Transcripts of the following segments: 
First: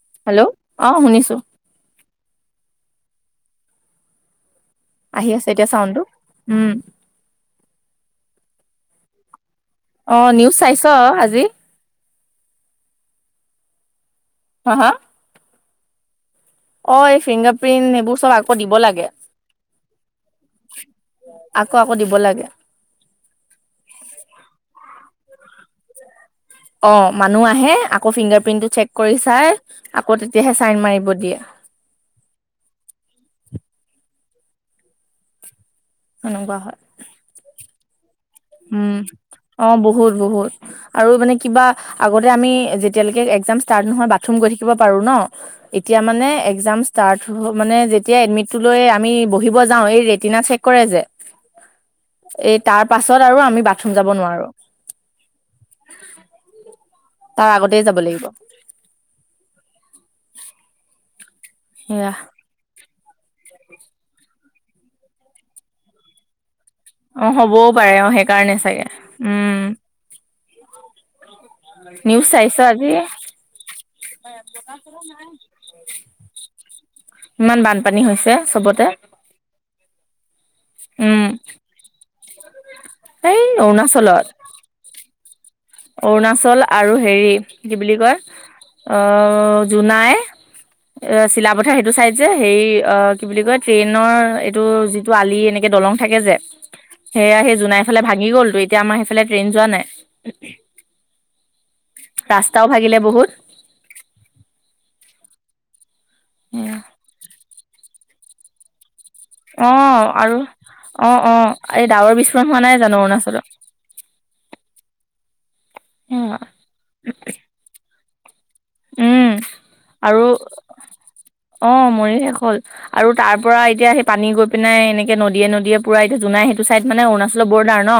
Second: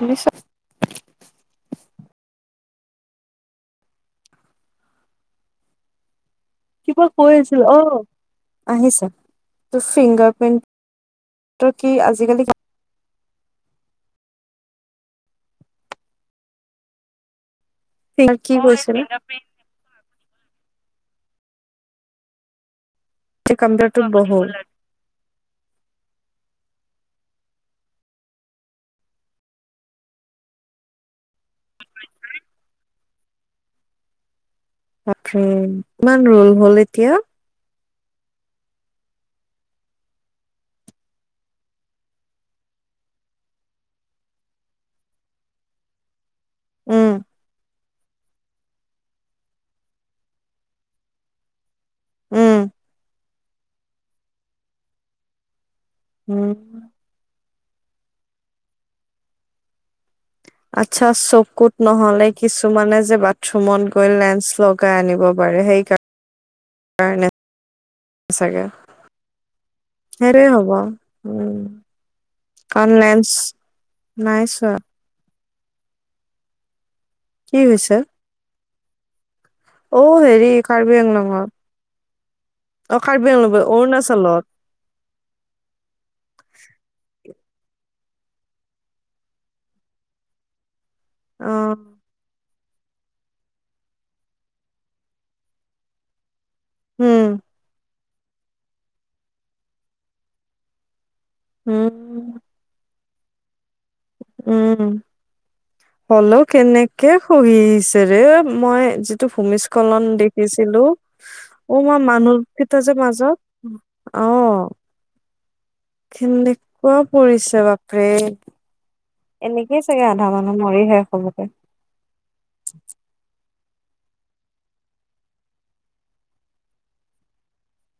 শুনিছ? হেল্ল' অ শুনিছো। আহি আছে এতিয়া চাওনতো। কিবা কৈ আছিল অ আহিছা। ত অ ফিংগাৰ নিউজ চাইছ আজি প্ৰিণ্ট কি আজিকালি হা হা অ এই ফিংগাৰ প্ৰিণ্ট সেইবোৰ চব কি আকৌ দিব কৈছিলি? লাগে আকৌ আকৌ দিব লাগে। কম্পিউটাৰটোত বহুল অ মানুহ আহে আকৌ ফিংগাৰ প্ৰিন্টটো চেক কৰি চাই আকৌ তেতিয়াহে চাইন মাৰিব দিয়ে। [unintelligible] বাপৰে কিমান ৰল সেনেকুৱা হয় হ'ল এতিয়া? উম অ বহুত বহুত আৰু মানে কিবা আগতে আমি যেতিয়ালৈকে এক এক্সাম ষ্টাৰ নহয় বাথৰুম গৈ থাকিব পাৰো ন এতিয়া মানে এক্সাম উম ষ্টাৰ মানে যেতিয়া এতিযা এডমিটটো লৈ আমি বহিব যাওঁ এই ৰেটিনা চেক কৰে যে, এই উম তাৰ পাছ আৰু আমি বাথৰুম যাব নোৱাৰো উম তাৰ আগতে যাব লাগিব। [unintelligible] আচ্ছা চকুত সেয়া নহলে কিছুমানে যে বাথৰুমত গৈ লেন্ঞ্চ লগাই আনিব পাৰে সেইকা অ হ'বও পাৰে অ সেইকাৰণে চাগে উম। সেইটোৱে হব উম নিউজ চাইছ আজি কাৰণ লেন্স নাই চোৱা [unintelligible] ইমান বানপানী হৈছে চবতে। অ হেৰি কাৰ্বি উম আংলংত। অ কাৰ্বি আংলং অৰুণাচলত। অৰুণাচল আৰু হেৰি কি বুলি কয় আহ জোনাই অ অ চিলাপথাৰ সেইটো চাইদ যে হেৰি অ কি বুলি কয় ট্ৰেইনৰ এইটো যিটো আলি এনেকে দলং থাকে যে উম সেয়া সেই জোনাইফালে ভাঙি গ'লতো এতিয়া আমাৰ সেইফালে ট্ৰেইন যোৱা নাই। উম ৰাস্তাও ভাগিলে বহুত। উম হ'লেও কেনেকে খহিছে। যে মই। টো অ ভূমিস্খলন আৰু দেখিছিলো অ অ এই মই ডাৱৰ বিস্ফোৰণ হোৱা মানুহিত নাই যে জানো মাজত। অৰুণাচলত অঁ। কেনেকুৱা পৰিছে বাপৰে উম এনেকেই চাগে আৰু আধা মানুহ মৰি শেষ হ'বগে। আৰু মৰি শেষ হ'ল আৰু তাৰ পৰা এতিয়া সেই পানী গৈ পিাই এনেকে নদীয়ে নদীয়ে পুৰা এতিয়া জাই সেইটো চাইদ মানে অৰুণাচলৰ বৰ্ডাৰ ন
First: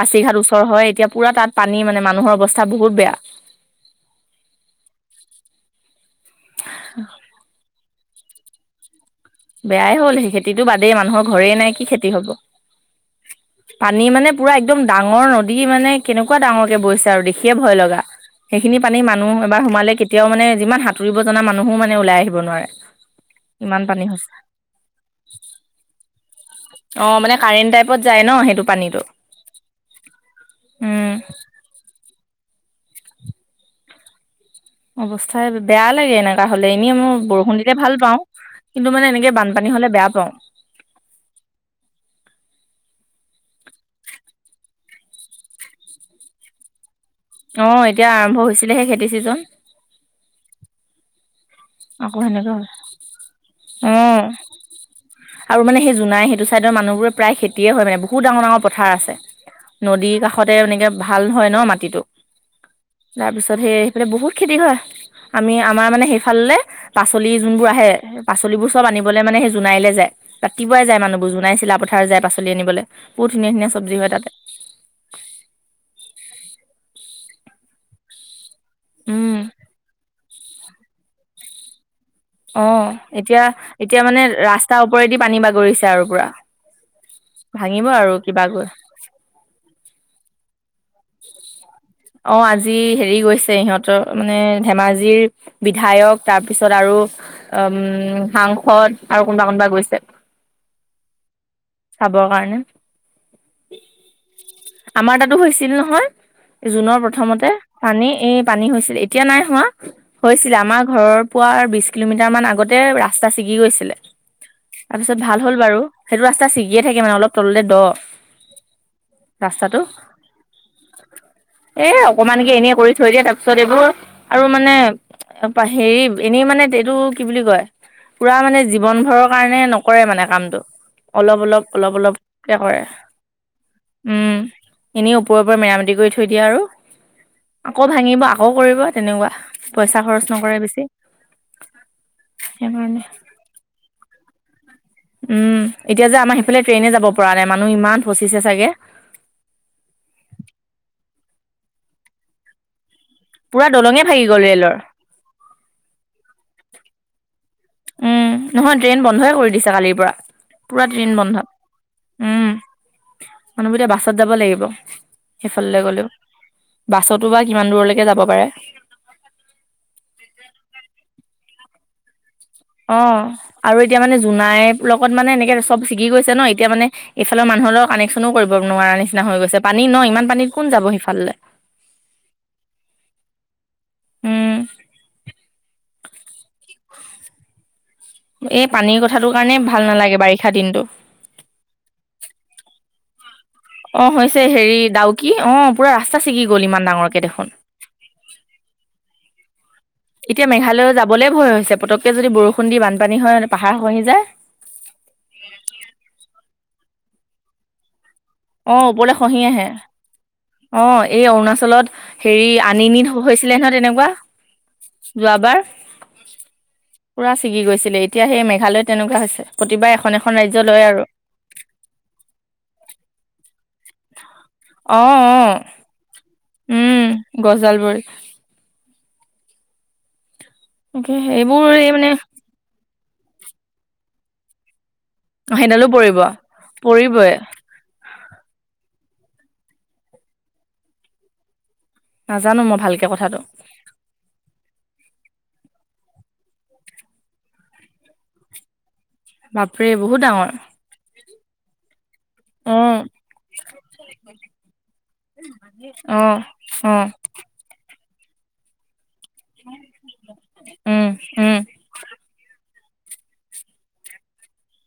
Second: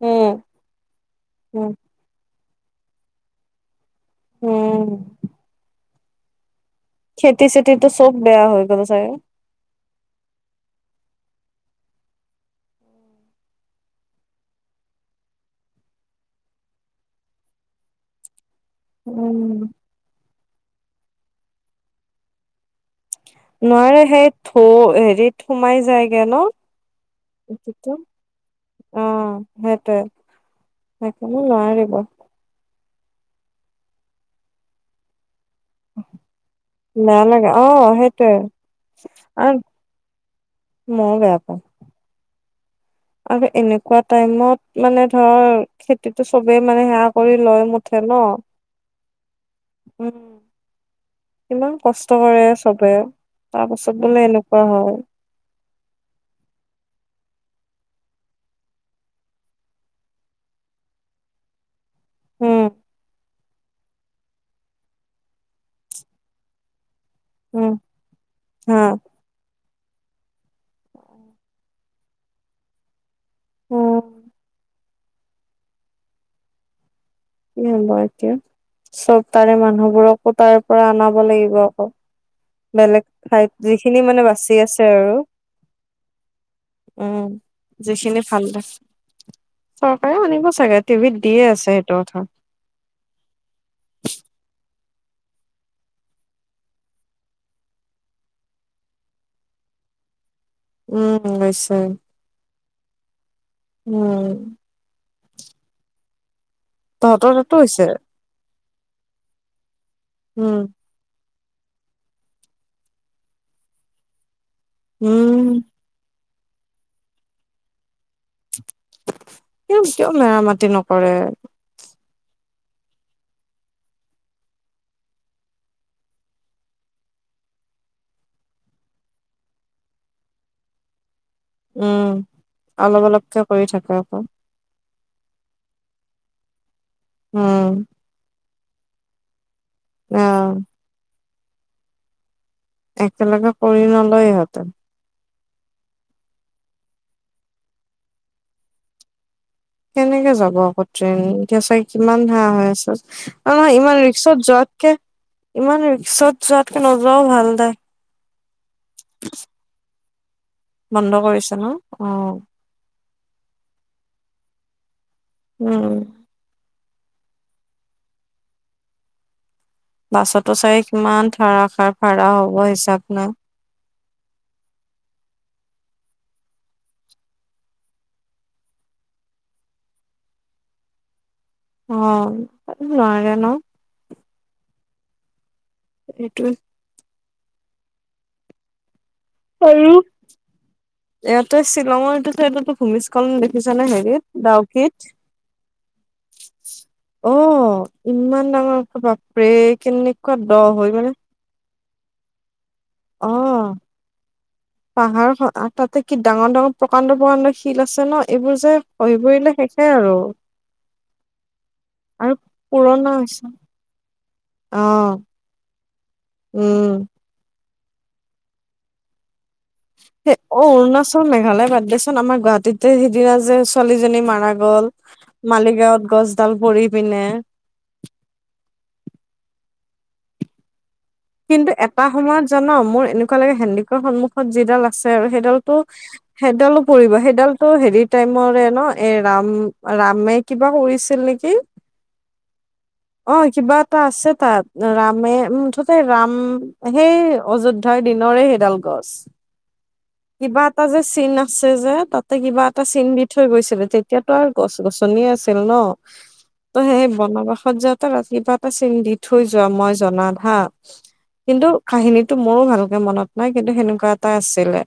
পাচি উম, ঘাট ওচৰ হয় এতিয়া পুৰা তাত উম, পানী মানে মানুহৰ অৱস্থা বহুত বেয়া উম খেতি চেতিটো চব বেয়া হৈ গ'ল চাগে বেয়াই হ'ল সেই খেতিতটো বাদেই মানুহৰ ঘৰেই নাই কি খেতি হব [unintelligible] পানী মানে পুৰা একদম ডাঙৰ নদী মানে কেনেকুৱা ডাঙৰকে বৈছে আৰু দেখিয়ে ভয় লগা সেইখিনি পানী মানুহ উম, এবাৰ সোমালে কেতিয়াও মানে যিমান সাঁতুৰিব জনা মানুহো মানে ওলাই আহিব নোৱাৰে ইমান নোৱাৰাৰে পানী হৈছে সেই থৌ হেৰিত সুমাই যায়গে ন মানে অ কাৰেণ্ট টাইপত যায় ন সেইটো পানীটো সেইটোৱে উম তাকে লৰাই দিব অৱস্থাই বেয়া লাগে এনেককা হলে এনেই মই বেয়া লাগে বৰষুণ দিতে ভাল অ' পাও সেইটোৱে কিন্তু মানে এনেকে বানপানী হলে বেয়া পাওঁ ময়ো বেয়া পাওঁ আৰু এনেকুৱা টাইমত মানে ধৰ খেতিতটো চবেই মানে সেয়া কৰি লৈ অ' মুঠে এতিয়া ন আৰম্ভ হৈছিলেহে খেতি ছিজন উম ইমান আকৌ কষ্ট কৰে সেনেকে হয় চবে তাৰ পাছত অ' বোলে এনেকুৱা হয় আৰু মানে সেই জোনাই সেইটো চাইদৰ মানুহবোৰে প্ৰায় খেতিয়ে হয় মানে বহুত ডঙৰ ডাঙৰ পথাৰ আছে নদীৰ কাষতে এনেকে ভাল হয় ন মাটিটো উম, তাৰপিছত সেই সেইফালে বহুত খেতি হয় আমি আমাৰ মানে সেইফাললে পাচলি যোনবোৰ উম, আহে পালিবোৰ হা চব আনিবলৈ মানে সেই জোনাইলৈ যায় ৰাতিপুৱাই যায় মানুহবোৰ জোনাই চিলা পথা- -থাৰ যায় পাচলি আনিবলৈ বহুত ধুনীয়া ধুনীয়া চব্জি হয় উম, তাতে কি হব এতিয়া চব উম তাৰে মানুহবোৰকো তাৰে পৰা অনাব লাগিব আকৌ অ', বেলেগ এতিয়া ঠাইত যিখিনি এতিয়া মানে বাচি ৰাস্তাৰ আছে আৰু ওপৰেদি পানী বাগৰিছে আৰু পুৰা। উম ভাঙিব আৰু যিখিনি ভাল কিবা গৈ দেখ চৰকাৰেও আনিব চাগে টিভিত দিয়ে আছে কথা। অ আজি হেৰি গৈছে সিহঁতৰ মানে ধেমাজিৰ বিধায়ক তাৰপিছত আৰু উম সাংসদ আৰু কোনোবা কোনোবা গৈছে উম নিশ্চয় চাবৰ কাৰণে। আমাৰ তাতো হৈছিল নহয় জুনৰ তহঁতৰ প্ৰথমতে তাতো হৈছে পানী এই পানী হৈছিল এতিয়া নাই হোৱা উম, হৈছিলে আমাৰ ঘৰৰ পোৱাৰ বিশ কিলোমিটাৰ মান আগতে ৰাস্তা ছিগি গৈছিলে তাৰপিছত ভাল উম। হ'ল বাৰু সেইটো ৰাস্তা ছিগিয়ে থাকে মানে অলপ তললে দ' ৰাস্তাটো। কিয় মেৰামতি নকৰে এ অকমানকে এনে কৰি থৈ দিয়ে তাৰ পিছত এইবোৰ আৰু মানে হেৰি এনেই মানে এইটো কি বুলি কয় পুৰা মানে জীৱন ভৰৰ কাৰণে নকৰে মানে কামটো অলপ অলপ অলপ উম অলপকে কৰে অলপ অলপকে কৰি থাকে আকৌ উম এনেও মেৰামতি কৰি থৈ দিয়ে আৰু উম আকৌ ভাঙিব আকৌ কৰিব তেনেকুৱা পইচা খৰচ অ নকৰে বেছি সেইকাৰণে একেলগে কৰি নলয় ইহঁতে উম এতিয়া যে আমাৰ সিফালে ট্ৰেইনে যাব পৰা নাই মানুহ ইমান ফচিছে চাগে কেনেকে যাব আকৌ ট্ৰেইন এতিয়া চাগে কিমান [unintelligible] হৈ আছে আৰু পুৰা নহয় ইমান দলঙে ভাগি গ'ল ৰিক্সত ৰেলৰ যোৱাতকে ইমান ৰিক্সত যোৱাতকে নোযোৱাও ভাল দে উম নহয় ট্ৰেইন বন্ধয়ে কৰি দিছে কালিৰ পৰা পুৰা ট্ৰেইন বন্ধ কৰিছে ন অ উম মানুহবোৰ এতিয়া বাছত যাব লাগিব সেইফাললৈ উম গলেও বাছতো বা কিমান দূৰলৈকে যাব পাৰে। বাছতো চাগে কিমান ধাৰাসাৰ ভাড়া হ'ব। অ, হিচাপ নাই আৰু এতিয়া মানে জোনাই লগত মানে এনেকে চব ছিগি গৈছে ন এতিয়া মানে এইফালৰ মানুহৰ লগত কানেকচনো কৰিব নোৱাৰা। নিচিনা হৈ গৈছে পানী ন ইমান পানীত কোন যাব সেইফাললে। অ, নোৱাৰে ন। উম সেইটোৱে। এই পানীৰ কথাটো কাৰণে ভাল আৰু নালাগে বাৰিষা দিনটো। ইয়াতে অঁ [unintelligible] হৈছে হেৰি ডাউকীত, ডাউকি অঁ পুৰা ৰাস্তা ছিগি গ'ল ইমান ডাঙৰকে দেখোন অ' ইমান ডাঙৰ বাপৰে কেনেকুৱা দ হয় মানে। পটকৈ যদি বৰষুণ দি বানপানী অ, হয় পাহাৰ খহি যায় পাহাৰ তাতে কি ডাঙৰ ডাঙৰ প্ৰকাণ্ড প্ৰকাণ্ড শিল আছে ন এইবোৰ যে খহি পৰিলে শেষে আৰু। অ, এই অৰুণাচলত আৰু হেৰি আনিনিত পুৰণা হৈছে হৈছিলে নহয় তেনেকুৱা। অ', যোৱাবাৰ, উম, পুৰা ছিগি গৈছিল। এতিয়া সেই মেঘালয়ত তেনেকুৱা হৈছে। প্ৰতিবাৰ এখন এখন অ, ৰাজ্য লয় আৰু অৰুণাচল মেঘালয় বাদ দেচোন আমাৰ গুৱাহাটীতে সিদিনা যে ছোৱালীজনী মাৰা গ'ল। অ অ মালিগাঁৱত গছডাল পৰি উম পিনে। গছডালবোৰ তাকে এইবোৰ কিন্তু এই এটা মানে সময়ত জান মোৰ এনেকুৱা লাগে হেণ্ডিকৰ সন্মুখত যিডাল আছে আৰু সেইডালটো সেইডালো পৰিব সেইডালো পৰিব,। পৰিবই সেইডালটো হেৰিত টাইমৰে ন এই ৰাম ৰামে কিবা কৰিছিল নেকি? নাজানো মই ভালকে অ কথাটো কিবা এটা আছে তাত ৰামে ৰাম সেই অযোধ্যাৰ দিনৰে সেইডাল গত বাপৰে বহুত ডাঙৰ কিবা এটা যে চন আছে যে তাতে কিবা অ এটা চিন বি থৈ গৈছিলে তেতিয়া এতিয়াতো আৰু গছ গছনিয়ে আছিল ন অ ত অ সেইেই বনবাসত যে কিতা এটা চিন দি থৈ যোৱা মই জনাত হা উম উম কিন্তু কাহিনীটো মোৰ ভালকে মনত নাই কিন্তু সেনেকুৱা এটা আছিলে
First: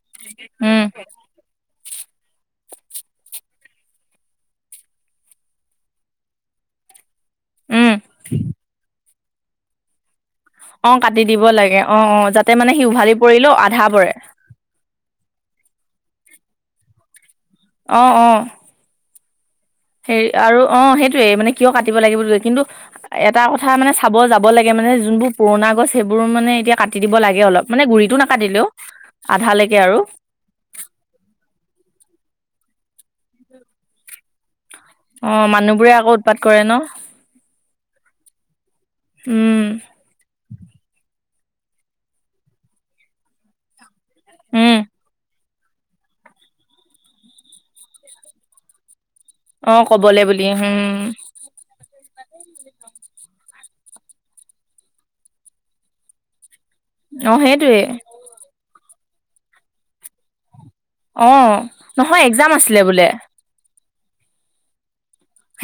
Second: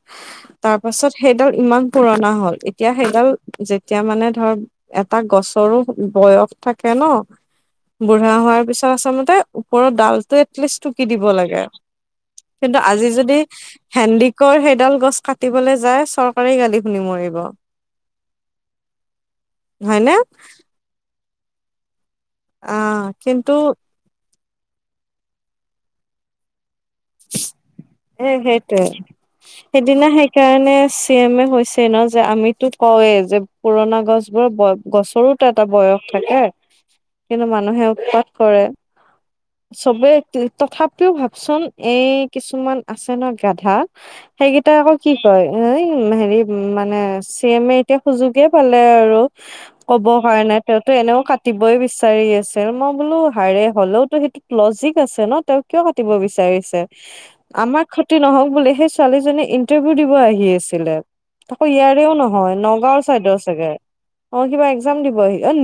তাৰ উম পাছত সেইডাল ইমান পুৰণা হ'ল এতিয়া সেইগাল যেতিয়া মানে ধৰ এটা গছৰো বয়স থাকে ন উম বুঢ়া হোৱাৰ পিছত আচলতে ওপৰৰত ডালটোত অ ইষ্টটো কি কাটি দিব লাগে। অ অ যাতে মানে কিন্তু সি আজি উভালি যদি পৰিলেও আধা পৰে হেনদিৰক হেইদাল গছ কাটি। যাই চৰকাৰে গালি শুনি মৰিব। অ', অ', হয়নে হেৰি আৰু অ সেইটোয়ে মানে কিয় কাটিব লাগেনো। কিন্তু অ এটা কিন্তু কথা মানে চাব যাব কাটিব লাগে জোনবোৰ পূৰণা গছ সেই বোৰ মানে কা। এ সেইটোয়ে, আধালৈকে আৰু সেইদিনা সেইকাৰণে চি এম এ কৈছে। ন যে আমিতো কওঁয়ে যে পুৰণা গছ বোৰে ব অঁ গছৰতো এটা মানুহবোৰে বয়স আকৌ উৎপাত থাকে কৰে ন কিন্তু মানুহে উৎপাত কৰে। উম চবে তথাপিও ভাগ চোন এই কিছুমান আছে ন গাধা সেইকেইটাই উম আকৌ কি কয় এ হেৰি মানে চি এম এ এতিয়া সুযোগে পালে আৰু অঁ ক'ব ক'বলে বুলি কাৰণে তেওঁতো উম এনেও কাটিবই বিচা বিচাৰি আছে মই বোলো হাৰে হলেওতো সেইটোত লজিক আছে ন তেওঁ কিয় কাটিব বিচাৰিছে অঁ সেইটোৱে আমাৰ ক্ষতি নহ'ক বুলি সেই ছোৱালীজনী ইন্টাৰভিউ দিব আহি আছে। অঁ আকৌ ইয়াৰো এক্জাম নহয় আছিলে নগাঁও বোলে চাইডৰ চাগে। অ কিবা এক্সাম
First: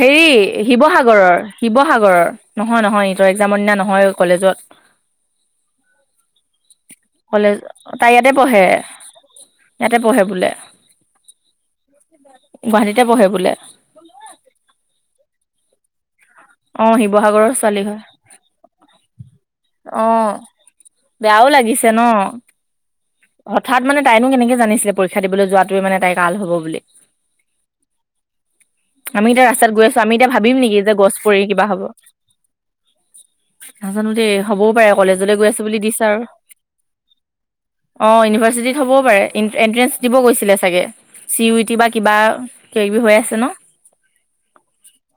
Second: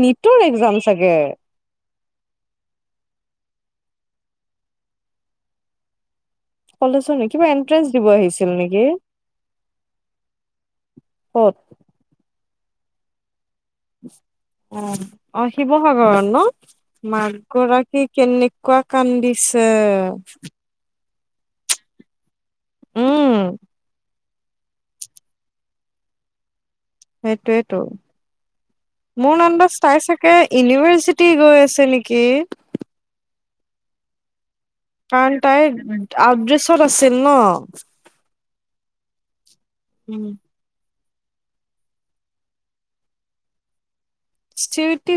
হেৰি শিৱসাগৰৰ, শিৱসাগৰৰ নহয় নহয় ই তৰ এক্জামৰ দিনা নহয়। কলেজত কলেজৰ নে কিবা কলেজ এন্ট্ৰেন্ঞ্চ দিব তাই ইয়াতে আহিছিল পঢ়ে নেকি। ইয়াতে পঢ়ে বোলে ক'ত গুৱাহাটীতে পঢ়ে বোলে। অ অ শিৱসাগৰত ন অঁ মাক শিৱসাগৰৰ ছোৱালী হয় গৰাকী কেনেকুৱা কান্দিছে অঁ বেয়াও লাগিছে ন উম হঠাৎ মানে তাইনো কেনেকে জানিছিলে পৰীক্ষা দিবলৈ যোৱাটোৱে মানে তাই কাল হ'ব বুলি সেইটোয়েইটো আমি মোৰ এতিয়া নামন্দ ৰাস্তাত গৈ আছো চাই আমি এতিয়া চাগে ভাবিম নেকি যে গছ ইউনিভাৰ্চিটি পৰি গৈ কিবা হ'ব আছে নেকি নাজানো দেই হ'বও পাৰে কাৰণ কলেজলৈ গৈ আছো তাই বুলি দিছা আৰু আউটড্ৰেছত আছিল ন অ', ইউনিভাৰ্চিটিত হ'বও পাৰে এণ্ট্ৰেন্ঞ্চ দিব উম গৈছিলে চাগে চি ইউইটি বা কিবা কিবি হৈ আছে ন [inaudible]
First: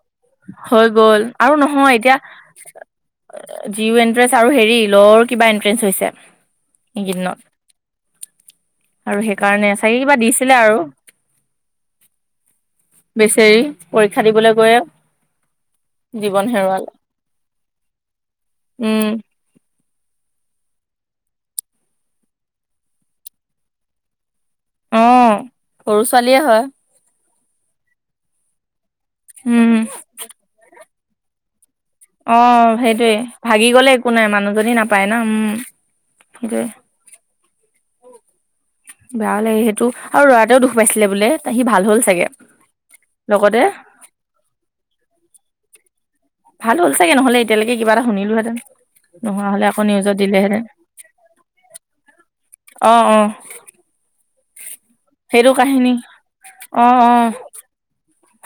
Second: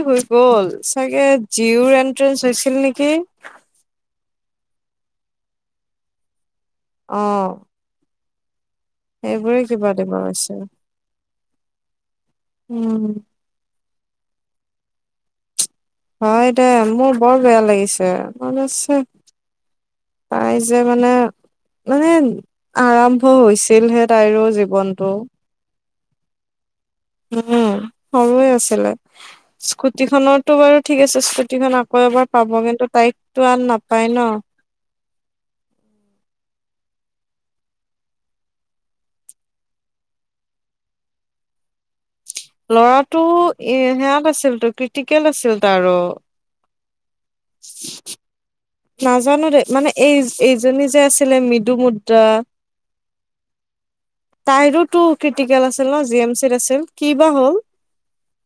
হৈ গল হৈ গ'ল চাগে আৰু নহয় জিউৰ এতিয়া এন্ট্ৰেস হৈছিল নেকি জি ইউ এন্ট্ৰেন্ঞ্চ আৰু হেৰি লৰ কিবা এন্ট্ৰেঞ্চ হৈছে। এইকেইদিনত অ', আৰু সেইবোৰে সেইকাৰণে চাগে দিব কিবা হৈছে দিছিলে আৰু উম বেচেৰি পৰীক্ষা দিবলৈ গৈয়ে জীৱন হয় দে হেৰুৱালে মোৰ বৰ বেয়া লাগিছে মানে চে উম তাই যে মানে- মানে আৰম্ভ হৈছিলহে তাইৰো অ জীৱনটো সৰু ছোৱালীয়ে হয়। উম, সৰুৱে আছিলে উম স্কুটি খনৰতো বাৰু ঠিক আছে স্কুটিখন আকৌ এবাৰ অ, পাব কিন্তু সেইটোৱে তাইকতো আন ভাগি গলে নাপায় একো ন। নাই মানুহজনী নাপ পায় ন উম, দে। বেয়াও লাগে সেইটো আৰু ল'ৰাটও দুখ পাইছিলে বোলে ত আহি ভাল হ'ল চাগে। ল'ৰাটো লগতে এ সেয়াত আছিল তো ক্ৰিটিকেল আছিল তাৰো। ভাল হ'ল চাগে নহ'লে এতিয়ালৈকে কিবা এটা শুনিলোহেঁতেন। নাজানো নোহোৱা দেই, হ'লে আকৌ মানে নিউজত এই দিলেহেঁতেন এইজনী যে আছিলে মৃদু মুদ্ৰা। অ, অ'। তাইৰোতো সেইটো ক্ৰিটিকেল কাহিনী আছিল ন জি এম চিত আছিল অ' কি বা অ' হ'ল?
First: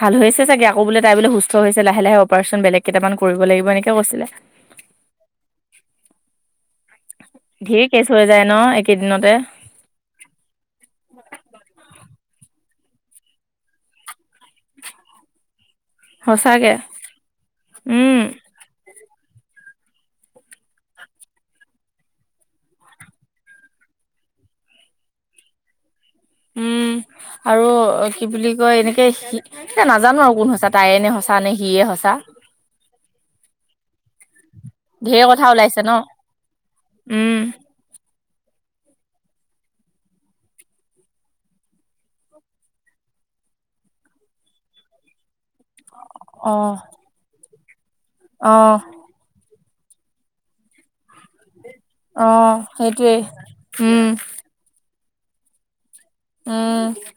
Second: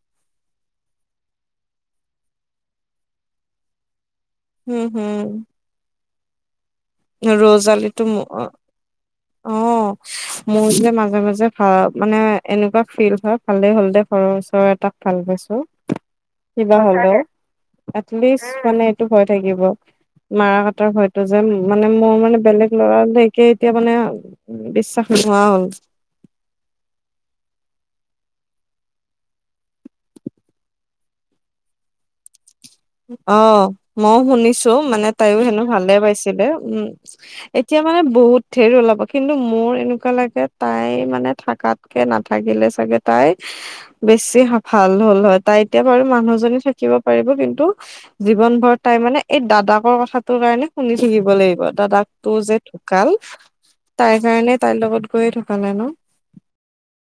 ভাল হৈছে চাগে। আকৌ বোলে তাই বোলে সুস্থ হৈছে লাহে লাহে অপাৰেচন বেলেগ কেটামান কৰিব লাগিব এনেকে কৈছিলে। উম হুম। ৰজ ধেৰ আলিতো কেচ ম হৈ অ। যায় ন একেইদিনতে অ, মোৰ যে মাজে মাজে ভাল মানে। এনেকুৱা ফিল হয়, ভালেই হ'ল দে ঘৰৰ ওচৰৰ এটাক ভাল পাইছো। সঁচাকে কিবা হ'লে, উম এটলিষ্ট মানে এইটো হৈ থাকিব, মাহঁতৰ ঘৰতো যেন মানে মোৰ মানে বেলেগ ল'ৰা একে এতিয়া মানে বিশ্বাস নোহোৱা হ'ল। [inaudible] উম আৰু কি বুলি কয়, এনেকে সি এয়া নাজানো আৰু কোন সঁচা তাইয়ে নে সঁচা নে সিয়ে সঁচা। অ, মই শুনিছো। মানে ঢেৰ তাইও কথা হেনো ওলাইছে ন ভালে পাইছিলে। উম উম এতিয়া মানে বহুত ঢেৰ ওলাব, কিন্তু মোৰ এনেকুৱা লাগে তাই মানে থাকাতকে নাথাকিলে চাগে তাই বেছি ভাল হ'ল হয়, তাই এতিয়া বাৰু অ মানুহজনী থাকিব পাৰিব, কিন্তু অ জীৱন ভৰত তাই মানে এই দাদাক ৰ কথাটোৰ কাৰণে শুনি থাকিব লাগিব। অ দাদাকটো যে সেইটোৱে ঢুকাল উম তাইৰ কাৰণে তাইৰ লগত গৈয়ে ঢুকালে ন। উম।